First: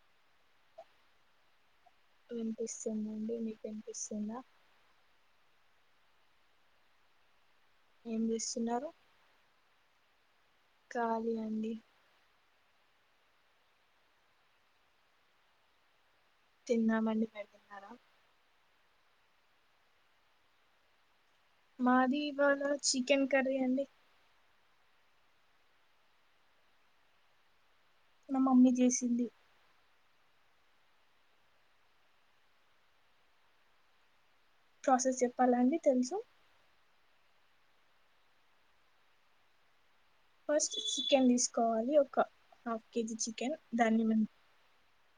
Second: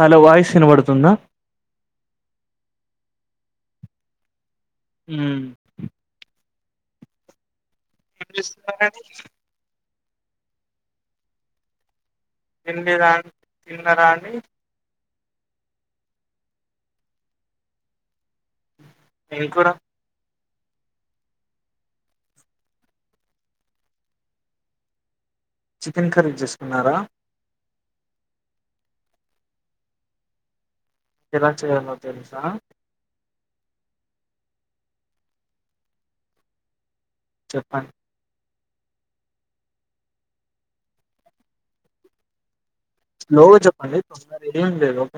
Hello voice వినబడుతుందా. వినిపిస్తుందండి నీకు వినిపిస్తుందా. ఉమ్ ఏం చేస్తున్నారండీ. ఖాలీ అండి. తిండి రా తిన్నరా అండి. తిన్నామండి. మీరు తిన్నారా. ఏం కూర. మాది ఇవాళ చికెన్ కర్రీ అండి. చికెన్ కర్రీ చేసుకున్నారా. మా మమ్మీ చేసింది. ఎలా చేయాలో తెలుసా. ప్రాసెస్ చెప్పాలాండి తెలుసు. చెప్పండి. ఫస్ట్ చికెన్ తీసుకోవాలి. ఒక హఫ్ స్లోగ చెప్పండి తొందర ఏం లేదు. ఓక్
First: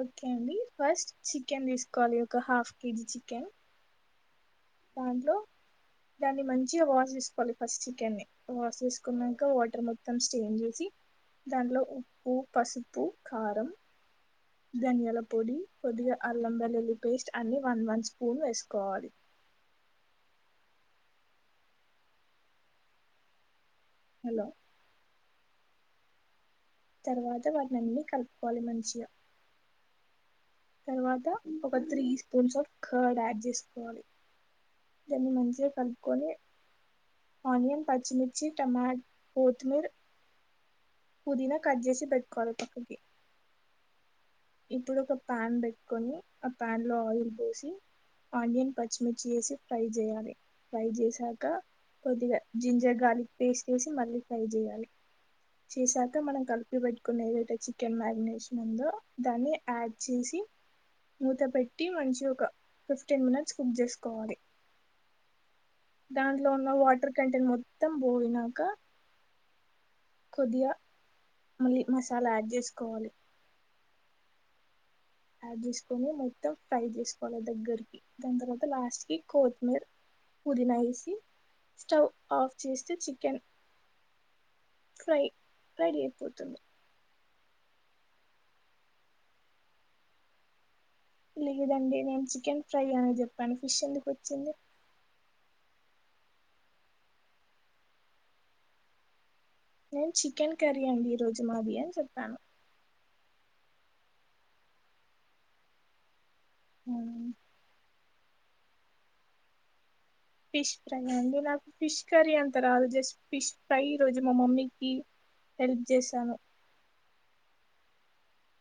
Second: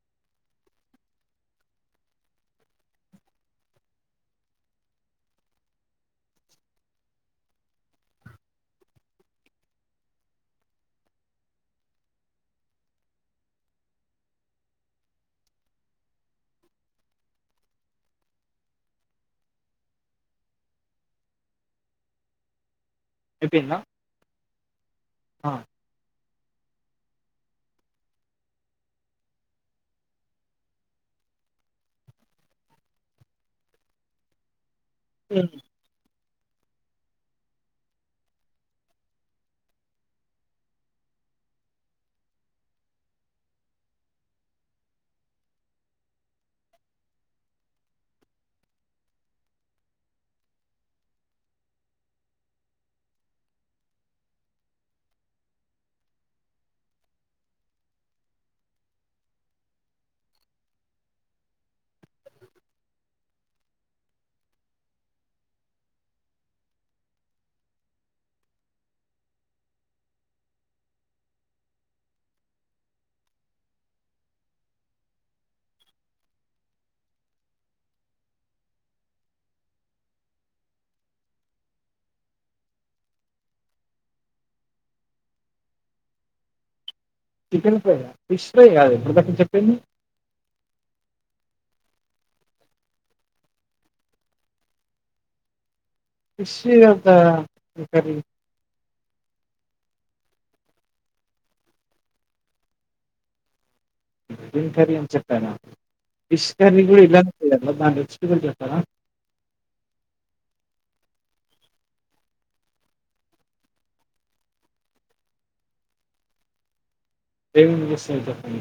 ఓకే అండి ఫస్ట్ చికెన్ తీసుకోవాలి ఒక హాఫ్ కేజీ చికెన్. దాంట్లో దాన్ని మంచిగ వాష్ చేసుకోవాలి ఫస్ట్ చికెన్ని. వాష్ చేసుకునంక వాటర్ మొత్తం స్టెయిన్ చేసి దాంట్లో ఉప్పు, పసుపు, కారం. ధనియాల పొడి, కొద్దిగా అల్లం వెల్లుల్లి పేస్ట్ అన్ని వన్ వన్ స్పూన్ వేసుకోవాలి. చెప్పిందా హలో ఆ తర్వాత వాటినిన్ని కలుపుకోవాలి మంచిగా తర్వాత ఒక three spoons of curd add చేసుకోవాలి దాన్ని మంచిగా కలుపుకొని ఆనియన్ పచ్చిమిర్చి టమాటా కొత్తిమీర పుదీనా కట్ చేసి పెట్టుకోవాలి పక్కకి ఇప్పుడు ఒక ప్యాన్ పెట్టుకొని ఆ ప్యాన్ లో ఆయిల్ పోసి ఆనియన్ పచ్చిమిర్చి వేసి ఫ్రై చేయాలి ఫ్రై చేసాక కొద్దిగా జింజర్ గార్లిక్ పేస్ట్ వేసి మళ్ళీ ఫ్రై చేయాలి చేసాక మనం కలిపి పెట్టుకునే ఏదైతే చికెన్ మ్యారినేషన్ ఉందో దాన్ని యాడ్ చేసి మూత పెట్టి మంచిగా ఒక ఫిఫ్టీన్ మినిట్స్ కుక్ చేసుకోవాలి దాంట్లో ఉన్న వాటర్ కంటెంట్ మొత్తం పోయినాక కొద్దిగా మలి మసాలా యాడ్ చేసుకోవాలి యాడ్ చేసుకొని మొత్తం ఫ్రై చేసుకోవాలి దగ్గరికి దాని తర్వాత లాస్ట్ కి కొత్తిమీర పుదీనా వేసి స్టవ్ ఆఫ్ చేస్తే చికెన్ ఫ్రై ఫ్రై రెడీ అయిపోతుంది చికెన్ ఫ్రై ఫిష్ ఫ్రై కాద ఇప్పటిదాక చెప్పింది తెలిదండి నేను చికెన్ ఫ్రై అని చెప్పాను ఫిష్ ఎందుకు వచ్చింది ఫిష్ ఏట ప్రిపేర్ నేను చికెన్ కరీ అండి ఈ రోజు మది అని చెప్పాను చికెన్ కర్రీ చెప్పారా ఫిష్ కర్రీ కూడా ఎలా చెప్పాను [unintelligible] ఫిష్ ఫ్రై అండి నాకు ఫిష్ కర్రీ అంత రాదు జస్ట్ ఫిష్ ఫ్రై రోజు మా మమ్మీకి హెల్ప్ చేశాను ఏం ఏం చేస్తారో చేపండి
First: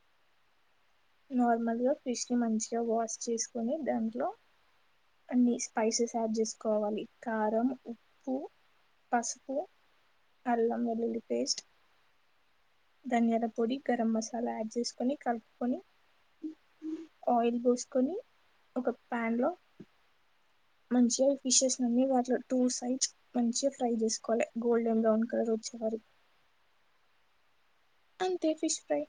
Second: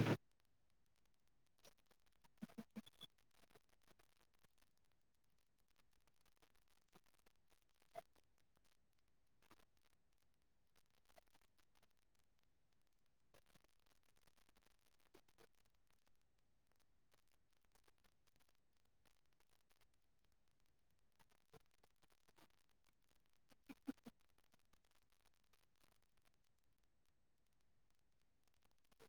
నార్మల్గా ఫిష్ ని మంచిగా వాష్ చేసుకొని దాంట్లో అన్ని స్పైసెస్ యాడ్ చేసుకోవాలి కారం ఉప్పు పసుపు అల్లం వెల్లుల్లి పేస్ట్ ధనియాల పొడి గరం మసాలా యాడ్ చేసుకొని కలుపుకొని ఆయిల్ పోసుకొని ఒక ప్యాన్ లో మంచిగా ఫిషెస్ అన్ని వా టూ సైడ్స్ మంచిగా ఫ్రై చేసుకోవాలి గోల్డెన్ బ్రౌన్ కలర్ వచ్చేవారుకి అంతే ఫిష్ ఫ్రై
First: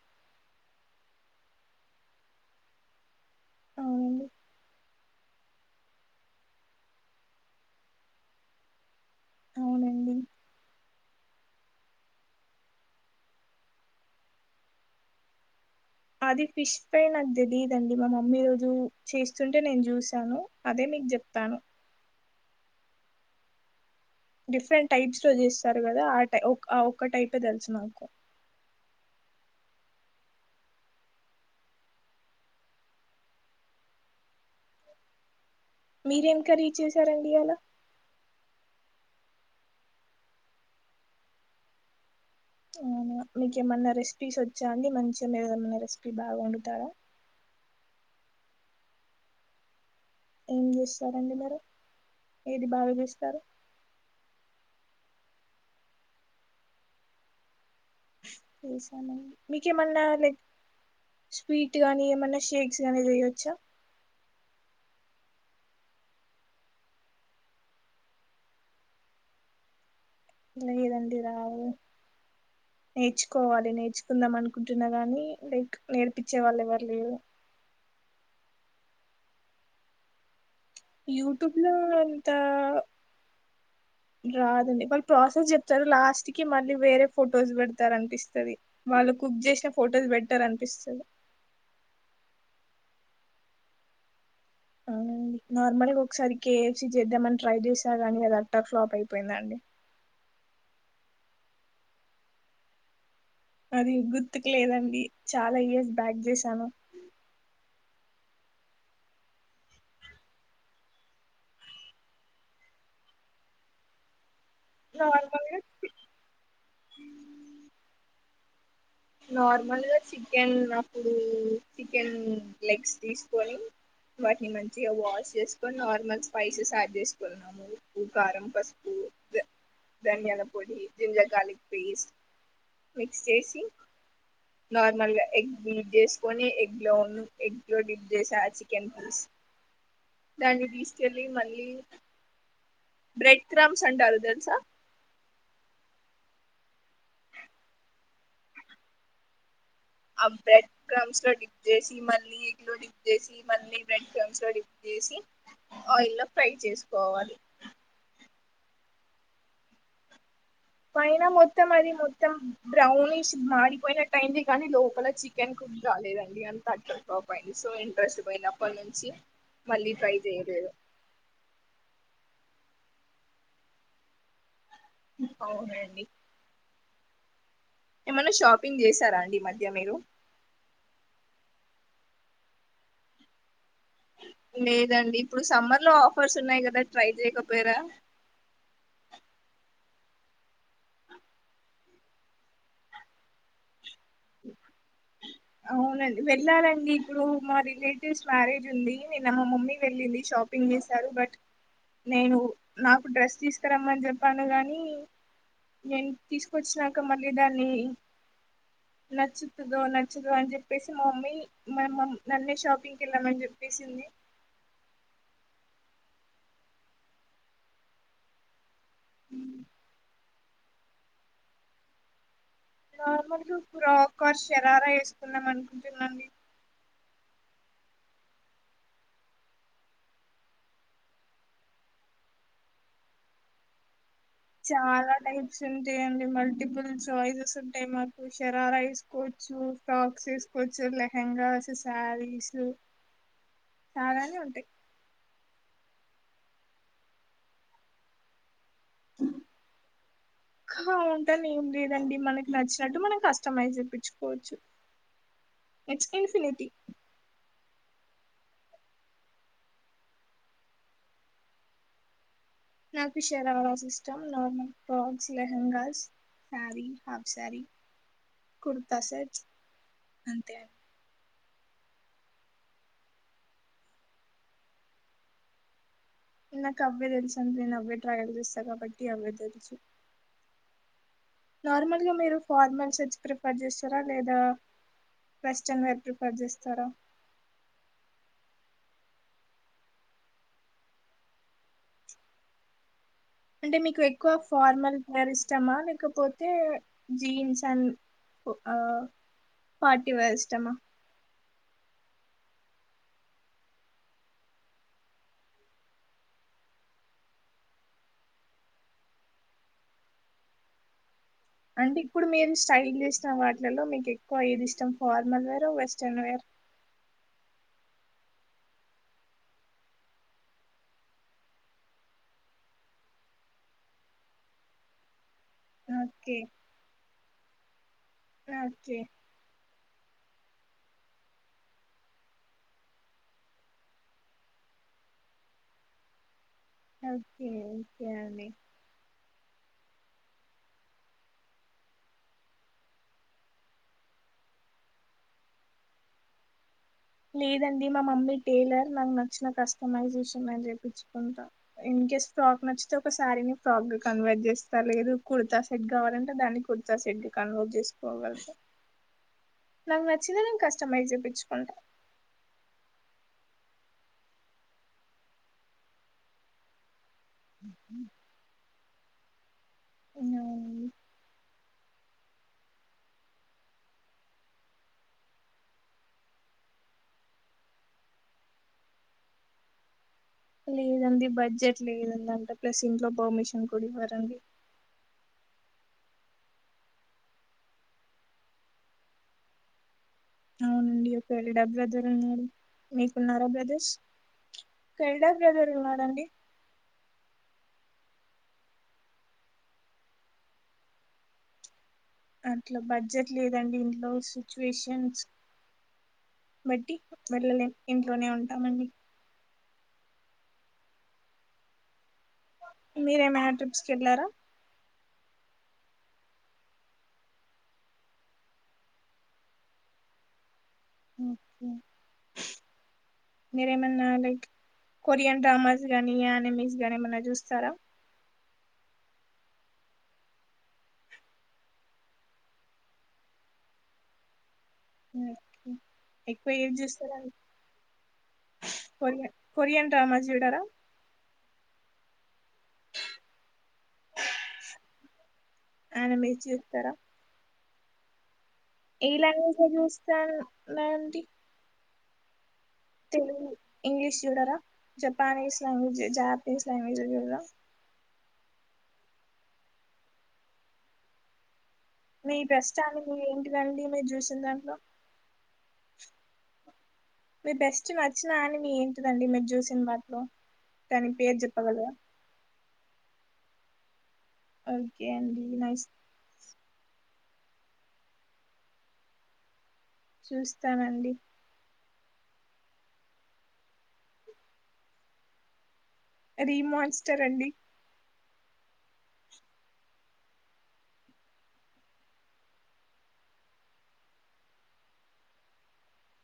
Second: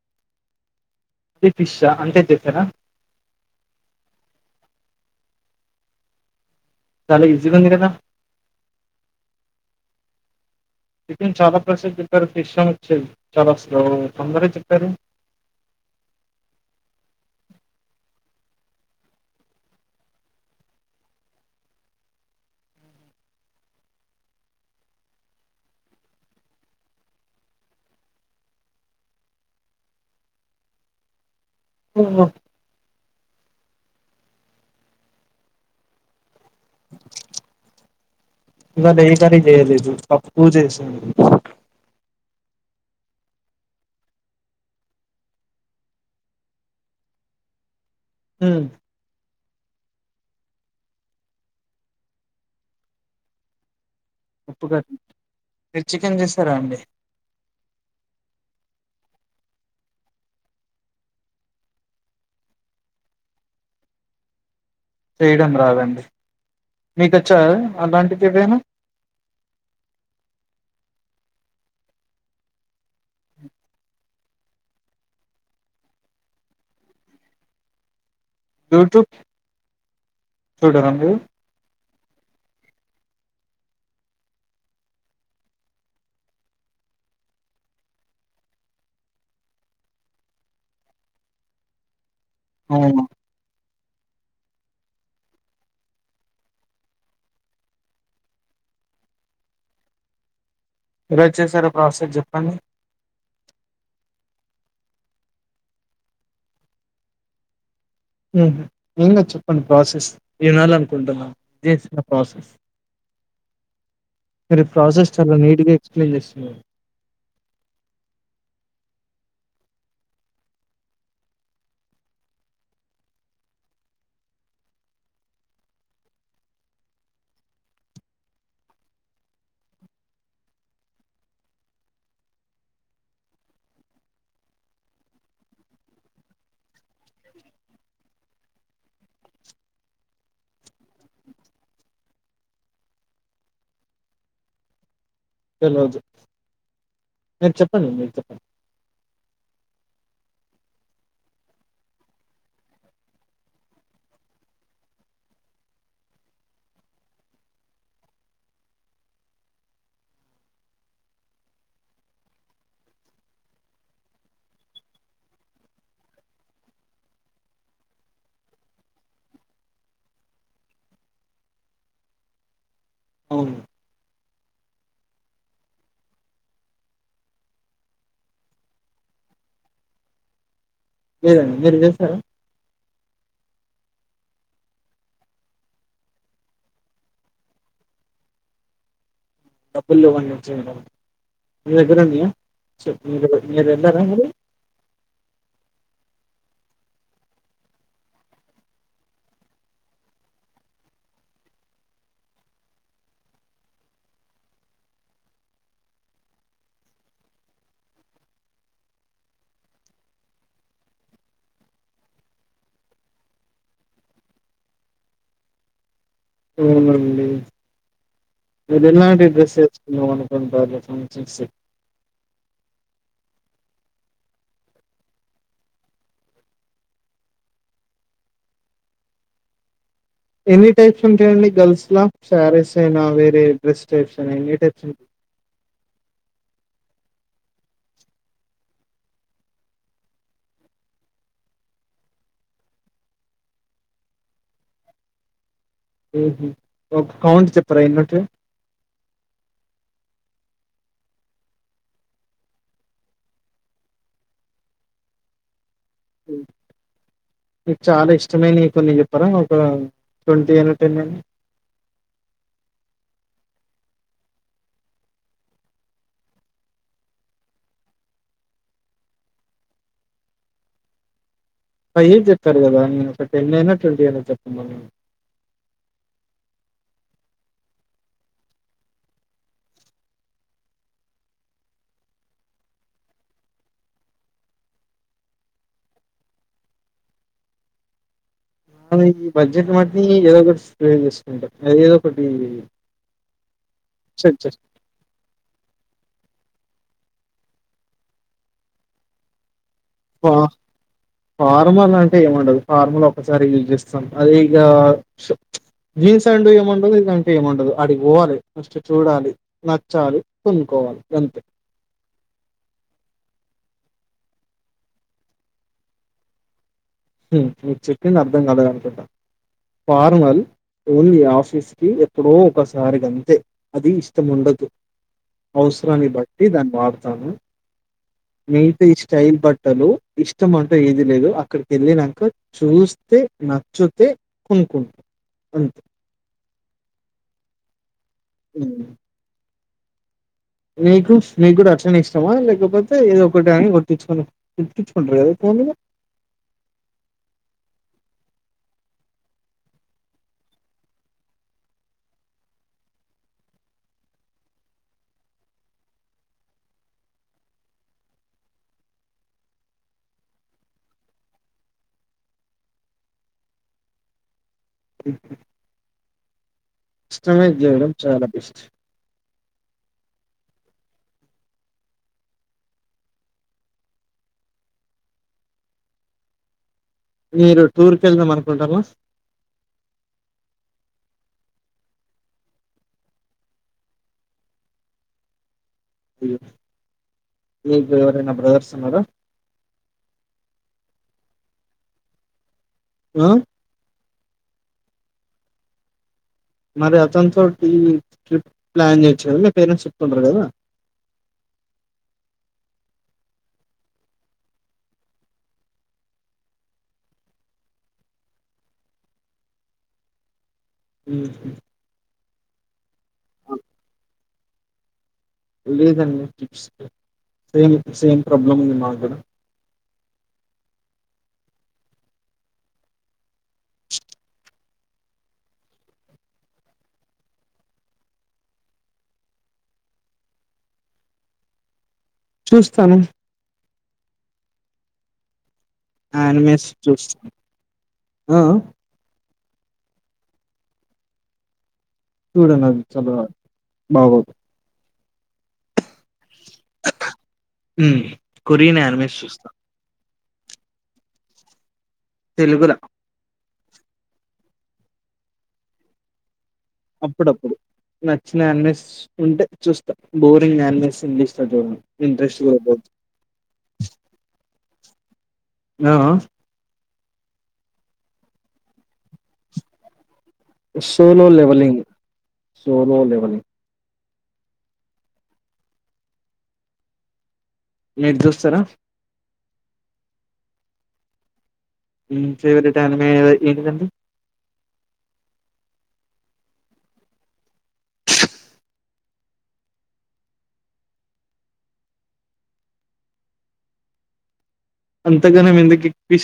అదే ఫిష్షా అంతే చెప్పారా అవునండి చాలా ఈజీ గా ఉంది కదా అవునండి చికెన్ చాలా ప్రాసెస్ చెప్పారు ఫిష్ అని వచ్చే చాలా తొందర చెప్పారు అది ఫిష్ ఫ్రై నాకు తెలీదండి మా మమ్మీ ఇ రోజు చేస్తుంటే నేను చూశాను అదే మీకు చెప్తాను డిఫరెంట్ టైప్స్ లో జేస్తారు కదా ఆ ట ఆ ఒక్కటైతే తెలుసు నాకు ఆ మీరేం కర్రీ చేశారండి ఇయ్యాల ఇకా ఏం కర్రీ చేయలేదు పప్పు చేసింది ఆ మీకేమన్నా రెసిపీస్ వచ్చా అండి మంచిగా మీరు ఏమన్నా రెసిపీ బాగా వండుతారా హ ఏం చేస్తారండి మీరు ఏది బాగాచేస్తారు ఉప్పు కట్ట మీరు చికెన్ చేస్తారా అండి చేసానండి మీకేమన్నా లైక్ స్వీట్ గానీ ఏమన్నా షేక్స్ గానీ చేయవచ్చా చేయడం రాదండి మీకచ్చా అలాంటిది ఇవేనా లేదండి రావు నేర్చుకోవాలి నేర్చుకుందాం అనుకుంటున్నా గానీ లైక్ నేర్పించే వాళ్ళు ఎవరు లేరు యూట్యూబ్ చూడరా మీరు యూట్యూబ్ లో అంత రాదండి వాళ్ళు ప్రాసెస్ చెప్తారు లాస్ట్ కి మళ్ళీ వేరే ఫొటోస్ పెడతారు అనిపిస్తుంది వాళ్ళు కుక్ చేసిన ఫొటోస్ పెట్టారు అనిపిస్తుంది అవును అ నార్మల్గా ఒకసారి కేఎఫ్ సి చేద్దామని ట్రై చేసా కానీ అది అట్ట ఫ్లాప్ అయిపోయిందండి ఏలా చేశారో ప్రాసెస్ చెప్పండి అది గుర్తుకు లేదండి చాలా ఇయర్స్ బ్యాక్ చేసాను ఉమ్ ఏమ్ కాదండి చెప్పండి ప్రాసెస్ ఇనాళనుకుంటున్నా చేసిన ప్రాసెస్ మీరు ఈ ప్రాసెస్ చాలా నార్మల్గా నీట్గా ఎక్స్ప్లెయిన్ చేస్తున్నారు నార్మల్గా చికెన్ అప్పుడు చికెన్ లెగ్స్ తీసుకొని వాటిని మంచిగా వాష్ చేసుకొని నార్మల్ స్పైసెస్ యాడ్ చేసుకున్నాము ఉప్పు కారం పసుపు ధనియాల పొడి జింజర్ గార్లిక్ పేస్ట్ మిక్స్ చేసి నార్మల్గా ఎగ్ ప్ చేసుకొని ఎగ్ లో ఎగ్ లో డిప్ చేసా చికెన్ పీస్ దాన్ని తీసుకెళ్ళి మళ్ళీ బ్రెడ్ క్రమ్స్ అంటారు తెలుసా ఏం రాదు మీర్ చెప్పండి మీరు చెప్పండి ఆ బ్రెడ్ క్రమ్స్ లో డిప్ చేసి మళ్ళీ ఎగలో డిప్ చేసి మళ్ళీ బ్రెడ్ క్రమ్స్ లో డిప్ చేసి ఆయిల్ లో ఫ్రై చేసుకోవాలి పైన మొత్తం అది మొత్తం బ్రౌనిష్ మాడిపోయిన టైంది కానీ లోపల చికెన్ కుక్ కాలేదండి అంత అట్టర్ టప్ అయింది సో ఇంట్రెస్ట్ పోయినప్పటి నుంచి మళ్ళీ ట్రై చేయలేదు అవును అవునండి ఏమన్న షాపింగ్ చేసార అండి ఈ మధ్య మీరు లేదండి మీర్ చేసార లేదండి ఇప్పుడు సమ్మర్ లో ఆఫర్స్ ఉన్నాయి కదా ట్రై చేయకపోయరా డబ్బుల్ లేవండి మేడం మీ దగ్గర ఉన్నయా స మీరు మీ ద్గర తిన్నార మీరు అవునండి వెళ్ళాలండి ఇప్పుడు మా రిలేటివ్స్ మ్యారేజ్ ఉంది నిన్న మా మమ్మీ వెళ్ళింది షాపింగ్ చేశారు బట్ నేను నాకు డ్రెస్ తీసుకురమ్మని చెప్పాను కాగాని నేను తీసుకొచ్చినాక మళ్ళీ దాన్ని నచ్చుతుందో న నచ్చదు అని చెప్పేసి మా మమ్మీ మ నన్నే షాపింగ్ కి వెళ్ళామని చెప్పేసింది అవునండి మీరు ఎలాంటి డ్రెస్ చేసుకున్నా మనం [unintelligible] సిక్స్ ఒక్కో శరారా వేస్తుకున్నాం అనుకుంటున్నాండి ఎన్ని టైప్స్ ఉంటాయండి గర్ల్స్ లా శారీస్ అయినా వేరే డ్రెస్ టైప్స్ అయినా ఎన్ని టైప్స్ ఉంటాయి చాలా టైప్స్ ఉంటెయండి మల్టిపుల్స్ జయిల్స్ ఉంటయి మాకు శరారా వేసుకోవచ్చు ఫ్రాక్స్ వేసుకోవచ్చు లెహెంగాస్ శారీస్ చాలానె ఉంటాయి ఊహూ ఒక కౌంట్ చెప్పరా ఎన్కుంటయో ఖావుంటాను ఏం లేదండి మనకి నచ్చినట్టు మనం కష్టటమైజ్ చేప్పించుకోవచ్చు ఇట్స్పెనిటి చాల ఇష్టమైనైన కొన్ని చెప్పరా ఒక ట్వంటీ అండ్ టెన్ అనా నాకు షరావస్ ఇష్టం normal frocks lehengas sari half sari kurta set అంతే అ ఏం చెప్పారు కదా నేను ఒక టెన్ అయిన ట్వంటి అయిన చెప్పమన్న నాకు అవ్వే తెలుసు అం డి నేను అవే ట్రాయల్ చేస్తా కాబట్టి అవే తెలుసు నార్మల్గా మీరు ఫార్మల్ సెట్స్ ప్రిఫర్ చేస్తరా లేదా వెస్ట్రన్ వేర్ ప్రిఫర్ చేస్తరా మనం ఈ బడ్జెట్ మట్ని ఏదో ఒకటి ప్రిఫర్ చేసుకుంటాం అది ఏదో ఒకటి అంటే మీకు ఎక్కువ సెట్ చేస్తాం ఫార్మల్ హేర్ ఇష్టామా లేకపోతే జీన్స్ అని పా ఫార్మల్ అం టె అంటే ఏముండదు ఫార్ముల్ ఒకసారి యూజ్ చేస్తాం అది ఇక జీన్స్ అంటూ ఏముండదు ఇక అంటూ ఏముండదు అడి పోవాలె ఫస్ట్ చూడాలి నచ్చాలి కొనుక్కోవాలి అంతే అంటే ఇప్పుడు మీరు స్టైల్ చేసిన వాటిలలో మీకు ఎక్కువ ఏది ఇష్టం ఫార్మల్ వేర్ వెస్టర్న్ వేర్ మీ చెప్పింది అర్థం కాలేదనుకుంటా పార్మల్ ఓన్లీ ఆఫీస్ కి ఎప్పుడో ఒకసారి గ అంతే అది ఇష్టం ఉండదు అవసరాన్ని ఓకే బట్టి దాన్ని వాడతాను మీటి ఈ ఓకే స్టైల్ బట్టలు ఇ ఇష్టం అంటే ఏది లేదు అక్కడికి వెళ్ళినాక చూస్తే నచ్చుతే కొనుకుంటాం అంతే ఓకే ఓకే అండి హ్మ్ నీకు నీకు కూడా అట్లనే ఇష్టామా లేకపోతే ఏదో ఒకటి అని కుట్టించుకు కుట్టిచ్చుకుంటారు ఎక్కువ మీరు లేదండి మా మమ్మీ టైలర్ నాకు నచ్చిన కస్టమైజేషన్ అని చేపించుకుంటా ఇన్ కేేస్ ఫ్రాక్ నచ్చితే ఒక శారీని ఫ్రాక్ కన్వర్ట్ చేస్తారు లేదు కుర్తా సెట్ కావాలంటే దాన్ని కుర్తా సెట్ కన్వర్ట్ చేసుకోగల నాకు నచ్చినవి నేను కస్టమైజ్ చెప్పిచ్చుకుంట ఉహూ కస్టమైజ్ చేయడం చాలా బెస్ట్ ఇంకేం అండి మీరు టూర్ కి వెళ్దాం అనుకుంటారా లేదండి బడ్జెట్ లేదండి అంటే ప్లస్ ఇంట్లో పర్మిషన్ కూడా ఇవ్వారండి అయ్య మీ ఇంట్లో ఎవరన్న బ్రదర్స్ ఉన్నారా అవునండి ఒకే ఎల్డర్ బ్రదర్ ఉన్నారు ఆ మీకున్నారా బ్రదర్స్ ఎల్డర్ బ్రదర్లు ఉన్నారా అండి మరి అతనితో ట్రిప్ ప్లాన్ చేయొచ్చు కదా మీ పేరెంట్స్ చెప్తుంటారు కదా అంట్లో బడ్జెట్ లేదండి ఇంట్లో సిచ్యువేషన్స్ బట్టి వెళ్ళలేము ఇంట్లోనే ఉంటామండి ఉహూ మీరేమైనా ట్రిప్స్కి వెళ్ళారా లేదండి టిప్స్ సేమ్ సేమ్ ప్రాబ్లమ్ ఉంది మాకు గూడా ఓకే మీరేమన్న లైక్ కొరియన్ డ్రామాస్ గాని యానిమిస్ గాని ఏమన్నా చూస్తారా చూస్తాను ఉమ్ ఆనిమేస్ చూస్తా ఆ ఆ కొరియన్ కొరియన్ డ్రామాస్ చూడరా చూడనది అస్సలు బాగోదు ఆనమీ చూత్తారా ఉమ్ కొరియన్ ఆనిమేస్ చూస్తా సన్ నాటి తెలుగుల తెలుగు ఇంగ్లీష్ చూడరా Japanese language Japanese language లో చూడరా చ్చిన ఆనిమీస్ ఉంటే చూస్తాం బోరింగ్ ఆనిమీస్ అంటే చూడను మీ బెస్ట్ అని మీ ఏంటిదండి మీరు చూసిన దాంట్లో ఆ ఆ మీ బెస్ట్ నచ్చినాని మీ ఏంటిదండి మీరు చూసిన వాటిలో దాని సోలో పేరు లెవెలింగ్ చెప్పగలరా సోలో లెవెలింగ్ ఓకే అండి నైస్ మీరు చూస్తారా చూస్తానండి ఉ ఫేవరిట్ అనమే ఏంటిదండి రీమాన్స్టర్ అండి అంతగనం ఎందుకు కి పిస్